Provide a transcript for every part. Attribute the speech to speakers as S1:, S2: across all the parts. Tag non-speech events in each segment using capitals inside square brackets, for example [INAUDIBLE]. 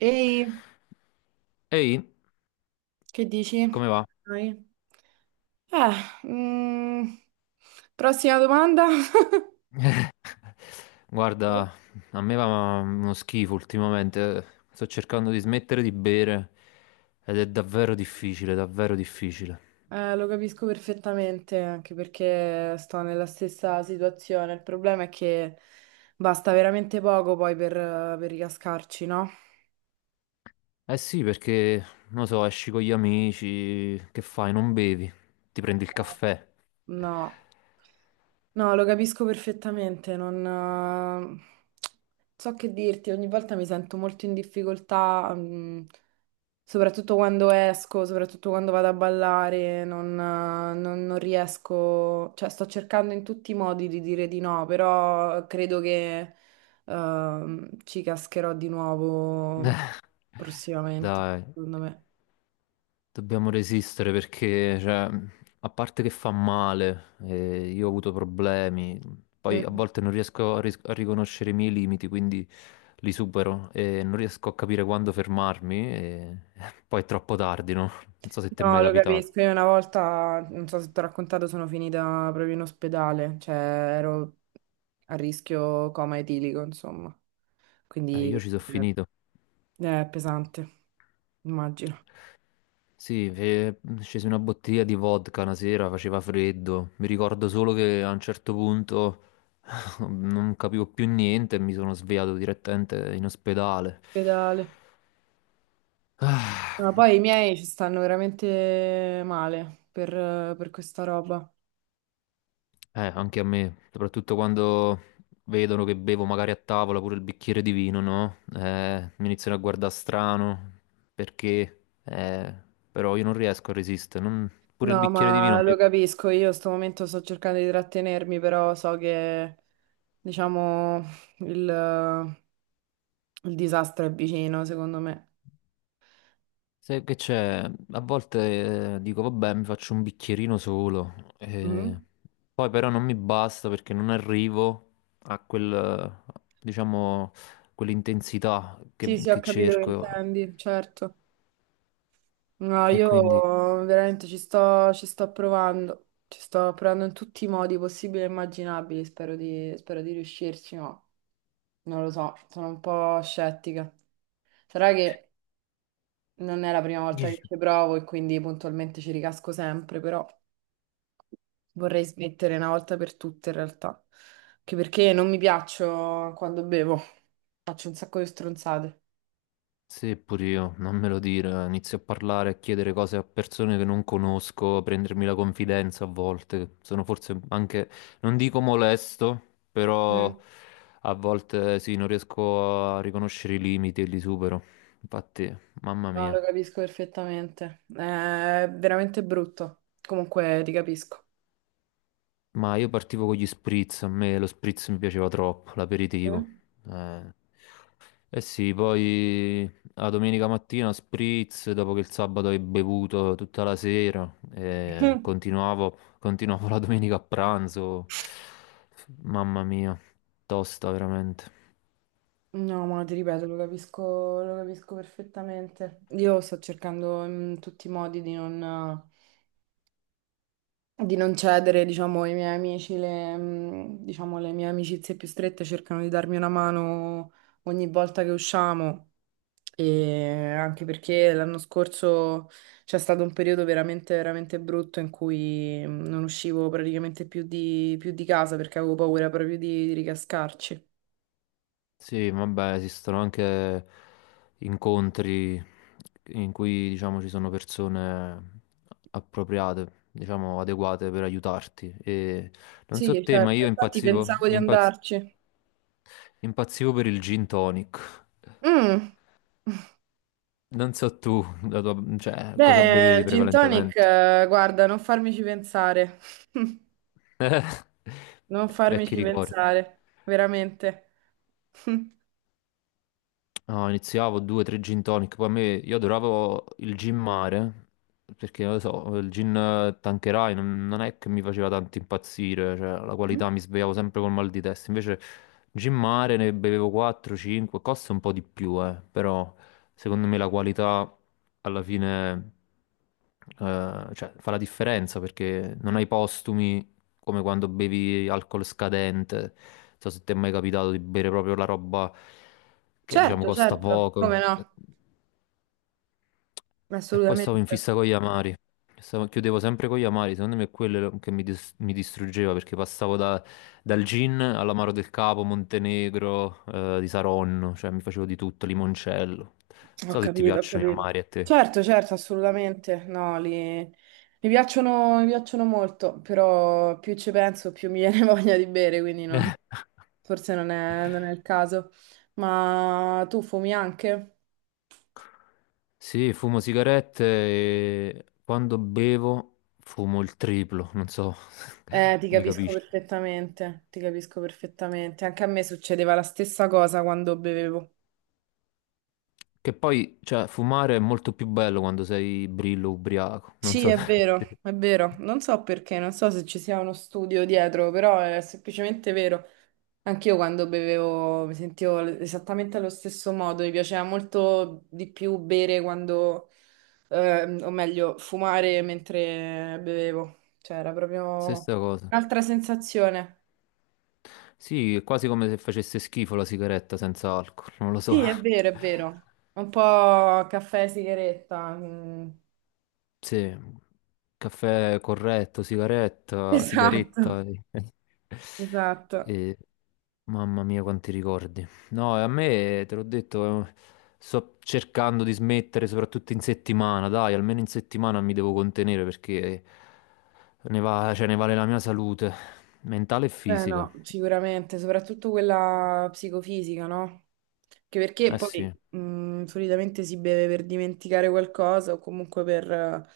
S1: Ehi,
S2: Ehi,
S1: che dici?
S2: come va?
S1: Dai. Eh, mm, Prossima domanda? [LAUGHS]
S2: Guarda, a me va uno schifo ultimamente. Sto cercando di smettere di bere ed è davvero difficile, davvero difficile.
S1: Lo capisco perfettamente, anche perché sto nella stessa situazione. Il problema è che basta veramente poco poi per ricascarci, no?
S2: Eh sì, perché, non lo so, esci con gli amici, che fai? Non bevi, ti prendi il caffè.
S1: No. No, lo capisco perfettamente, non eh, so che dirti, ogni volta mi sento molto in difficoltà, soprattutto quando esco, soprattutto quando vado a ballare, non riesco, cioè sto cercando in tutti i modi di dire di no, però credo che ci cascherò di
S2: [LAUGHS]
S1: nuovo prossimamente,
S2: Dai,
S1: secondo me.
S2: dobbiamo resistere perché, cioè, a parte che fa male, io ho avuto problemi, poi a volte non riesco a riconoscere i miei limiti, quindi li supero e non riesco a capire quando fermarmi e [LAUGHS] poi è troppo tardi, no? Non so se ti è mai
S1: No, lo
S2: capitato.
S1: capisco. Io una volta, non so se ti ho raccontato, sono finita proprio in ospedale, cioè ero a rischio coma etilico, insomma.
S2: Io
S1: Quindi
S2: ci sono
S1: eh,
S2: finito.
S1: è pesante, immagino.
S2: Sì, scesi una bottiglia di vodka una sera, faceva freddo. Mi ricordo solo che a un certo punto [LAUGHS] non capivo più niente e mi sono svegliato direttamente in ospedale.
S1: Ospedale.
S2: Ah.
S1: No, poi i miei ci stanno veramente male per, questa roba.
S2: Anche a me, soprattutto quando vedono che bevo magari a tavola pure il bicchiere di vino, no? Mi iniziano a guardare strano perché, però io non riesco a resistere. Pure il
S1: No,
S2: bicchiere di vino
S1: ma
S2: a
S1: lo
S2: me.
S1: capisco, io in sto momento sto cercando di trattenermi, però so che, diciamo, il, il disastro è vicino, secondo me.
S2: Sai che c'è? A volte dico, vabbè, mi faccio un bicchierino solo, eh,
S1: Mhm.
S2: poi però non mi basta perché non arrivo a quel, diciamo, quell'intensità
S1: Sì, sì, ho
S2: che
S1: capito che
S2: cerco.
S1: intendi, certo. No,
S2: E
S1: io
S2: quindi.
S1: veramente ci sto provando in tutti i modi possibili e immaginabili, spero di riuscirci, ma non lo so, sono un po' scettica. Sarà che non è la prima volta che
S2: Dici.
S1: ci provo e quindi puntualmente ci ricasco sempre, però vorrei smettere una volta per tutte in realtà, anche perché non mi piaccio quando bevo, faccio un sacco di stronzate.
S2: Sì, pure io, non me lo dire, inizio a parlare, a chiedere cose a persone che non conosco, a prendermi la confidenza a volte, sono forse anche, non dico molesto, però
S1: Mm.
S2: a volte sì, non riesco a riconoscere i limiti e li supero, infatti, mamma
S1: No,
S2: mia.
S1: lo capisco perfettamente. È veramente brutto. Comunque ti capisco.
S2: Ma io partivo con gli spritz, a me lo spritz mi piaceva troppo, l'aperitivo.
S1: Mm.
S2: Eh, eh sì, poi la domenica mattina spritz, dopo che il sabato hai bevuto tutta la sera,
S1: [LAUGHS]
S2: continuavo, continuavo la domenica a pranzo. Mamma mia, tosta veramente.
S1: No, ma ti ripeto, lo capisco perfettamente. Io sto cercando in tutti i modi di non cedere, diciamo, ai miei amici, diciamo, le mie amicizie più strette cercano di darmi una mano ogni volta che usciamo. E anche perché l'anno scorso c'è stato un periodo veramente, veramente brutto in cui non uscivo praticamente più di casa perché avevo paura proprio di ricascarci.
S2: Sì, vabbè, esistono anche incontri in cui, diciamo, ci sono persone appropriate, diciamo, adeguate per aiutarti. E non
S1: Sì,
S2: so te, ma
S1: certo,
S2: io
S1: infatti
S2: impazzivo,
S1: pensavo di andarci.
S2: impazzivo per il gin tonic.
S1: Mm,
S2: Non so tu, cioè, cosa
S1: Beh,
S2: bevevi
S1: il gin tonic,
S2: prevalentemente?
S1: guarda, non farmici pensare. [LAUGHS]
S2: [LAUGHS]
S1: Non
S2: Vecchi
S1: farmici
S2: ricordi.
S1: pensare, veramente. [LAUGHS]
S2: No, iniziavo due, tre gin tonic, poi a me io adoravo il gin mare, perché non lo so, il gin Tanqueray non, non è che mi faceva tanto impazzire, cioè la
S1: Mhm.
S2: qualità mi svegliavo sempre col mal di testa, invece gin mare ne bevevo 4, 5, costa un po' di più, però secondo me la qualità alla fine cioè, fa la differenza perché non hai postumi, come quando bevi alcol scadente. Non so se ti è mai capitato di bere proprio la roba che diciamo
S1: Certo,
S2: costa
S1: certo.
S2: poco.
S1: Come no?
S2: E poi stavo
S1: Assolutamente.
S2: in fissa con gli amari. Chiudevo sempre con gli amari, secondo me è quello che mi distruggeva perché dal gin all'amaro del Capo, Montenegro, di Saronno, cioè mi facevo di tutto, limoncello. Non
S1: Ho
S2: so se ti
S1: capito, ho
S2: piacciono gli
S1: capito.
S2: amari a te.
S1: Certo, certo, assolutamente. No, mi mi piacciono molto, però più ci penso, più mi viene [LAUGHS] voglia di bere, quindi
S2: [LAUGHS]
S1: forse non è il caso. Ma tu fumi anche?
S2: Sì, fumo sigarette e quando bevo fumo il triplo, non so,
S1: Ti
S2: [LAUGHS] mi
S1: capisco
S2: capisci?
S1: perfettamente, ti capisco perfettamente. Anche a me succedeva la stessa cosa quando bevevo.
S2: Che poi, cioè, fumare è molto più bello quando sei brillo ubriaco, non
S1: Sì,
S2: so,
S1: è vero,
S2: [LAUGHS]
S1: è vero. Non so perché, non so se ci sia uno studio dietro, però è semplicemente vero. Anch'io quando bevevo mi sentivo esattamente allo stesso modo, mi piaceva molto di più bere quando, o meglio, fumare mentre bevevo. Cioè, era proprio
S2: stessa cosa.
S1: un'altra sensazione.
S2: Sì, è quasi come se facesse schifo la sigaretta senza alcol, non lo so.
S1: Sì, è vero, è vero.
S2: [LAUGHS]
S1: Un po' caffè e sigaretta. Mm.
S2: Sì, caffè corretto,
S1: [LAUGHS]
S2: sigaretta,
S1: Esatto,
S2: sigaretta. E, [LAUGHS]
S1: esatto.
S2: e- mamma mia, quanti ricordi. No, a me, te l'ho detto, sto cercando di smettere, soprattutto in settimana. Dai, almeno in settimana mi devo contenere perché cioè, ne vale la mia salute mentale e
S1: Beh,
S2: fisica.
S1: no, sicuramente, soprattutto quella psicofisica, no? Che perché
S2: Eh
S1: poi
S2: sì.
S1: solitamente si beve per dimenticare qualcosa o comunque per,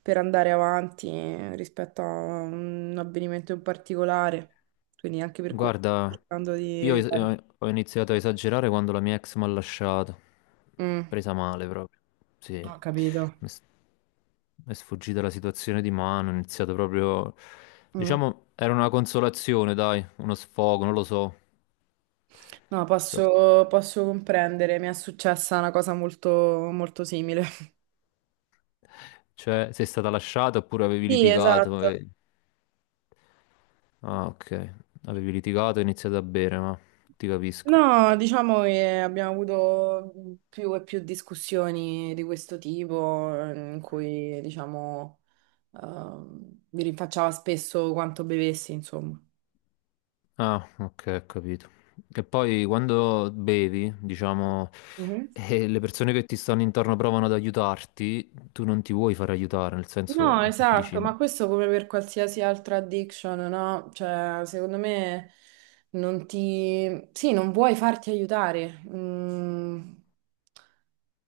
S1: andare avanti rispetto a un avvenimento in particolare, quindi anche per quello sto
S2: Guarda,
S1: cercando di
S2: io
S1: evitare.
S2: ho iniziato a esagerare quando la mia ex mi ha lasciato.
S1: Mm,
S2: Presa male proprio. Sì,
S1: Ho capito.
S2: mi è sfuggita la situazione di mano, ho iniziato proprio.
S1: Mm.
S2: Diciamo, era una consolazione, dai, uno sfogo, non lo so.
S1: No,
S2: So-
S1: posso comprendere, mi è successa una cosa molto, molto simile. [LAUGHS]
S2: Cioè, sei stata lasciata oppure avevi
S1: Sì,
S2: litigato?
S1: esatto.
S2: Ah, ok. Avevi litigato e hai iniziato a bere, ma ti capisco.
S1: No, diciamo che abbiamo avuto più e più discussioni di questo tipo, in cui, diciamo, mi rinfacciava spesso quanto bevessi, insomma.
S2: Ah, ok, ho capito. E poi quando bevi, diciamo,
S1: Mhm.
S2: e le persone che ti stanno intorno provano ad aiutarti, tu non ti vuoi far aiutare, nel senso,
S1: No, esatto,
S2: dici,
S1: ma questo come per qualsiasi altra addiction, no? Cioè, secondo me non ti... Sì, non vuoi farti aiutare. Mm,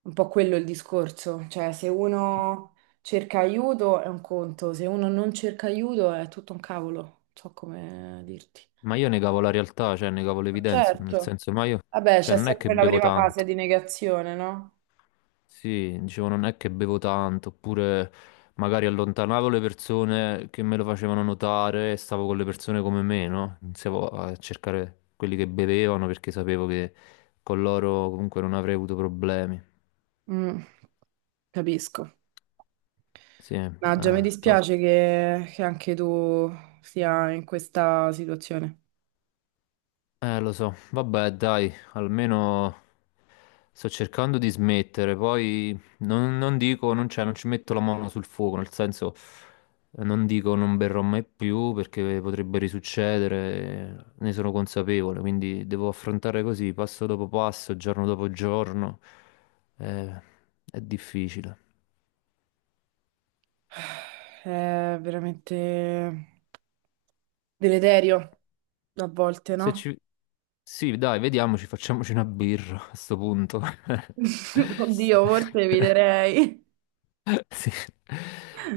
S1: un po' quello è il discorso. Cioè, se uno cerca aiuto è un conto, se uno non cerca aiuto è tutto un cavolo. So come dirti.
S2: ma io negavo la realtà, cioè negavo le evidenze, nel
S1: Certo.
S2: senso, ma io,
S1: Vabbè,
S2: cioè
S1: c'è
S2: non è che
S1: sempre la
S2: bevo
S1: prima fase
S2: tanto.
S1: di negazione, no?
S2: Sì, dicevo, non è che bevo tanto, oppure magari allontanavo le persone che me lo facevano notare e stavo con le persone come me, no? Iniziavo a cercare quelli che bevevano perché sapevo che con loro comunque non avrei avuto problemi.
S1: Mm, capisco.
S2: Sì,
S1: No, già mi dispiace
S2: tosto.
S1: che anche tu sia in questa situazione.
S2: Lo so, vabbè, dai, almeno sto cercando di smettere, poi non, non dico, non, cioè, non ci metto la mano sul fuoco, nel senso, non dico non berrò mai più perché potrebbe risuccedere, ne sono consapevole, quindi devo affrontare così, passo dopo passo, giorno dopo giorno, eh, è difficile.
S1: È veramente deleterio a volte,
S2: Se
S1: no?
S2: ci... Sì, dai, vediamoci, facciamoci una birra a sto punto.
S1: [LAUGHS] Oddio, forse
S2: [LAUGHS]
S1: eviterei.
S2: [LAUGHS] Sì.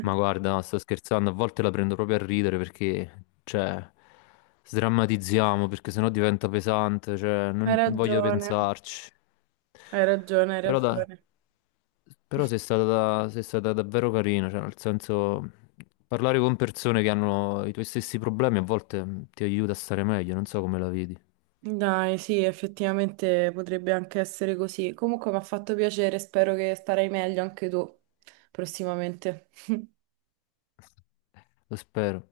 S2: Ma guarda, no, sto scherzando, a volte la prendo proprio a ridere perché, cioè, sdrammatizziamo perché sennò diventa pesante, cioè,
S1: Hai
S2: non voglio
S1: ragione,
S2: pensarci.
S1: hai ragione, hai
S2: Però,
S1: ragione.
S2: però sei stata davvero carina, cioè, nel senso, parlare con persone che hanno i tuoi stessi problemi a volte ti aiuta a stare meglio, non so come la vedi,
S1: Dai, sì, effettivamente potrebbe anche essere così. Comunque mi ha fatto piacere, spero che starai meglio anche tu prossimamente. [LAUGHS]
S2: lo spero.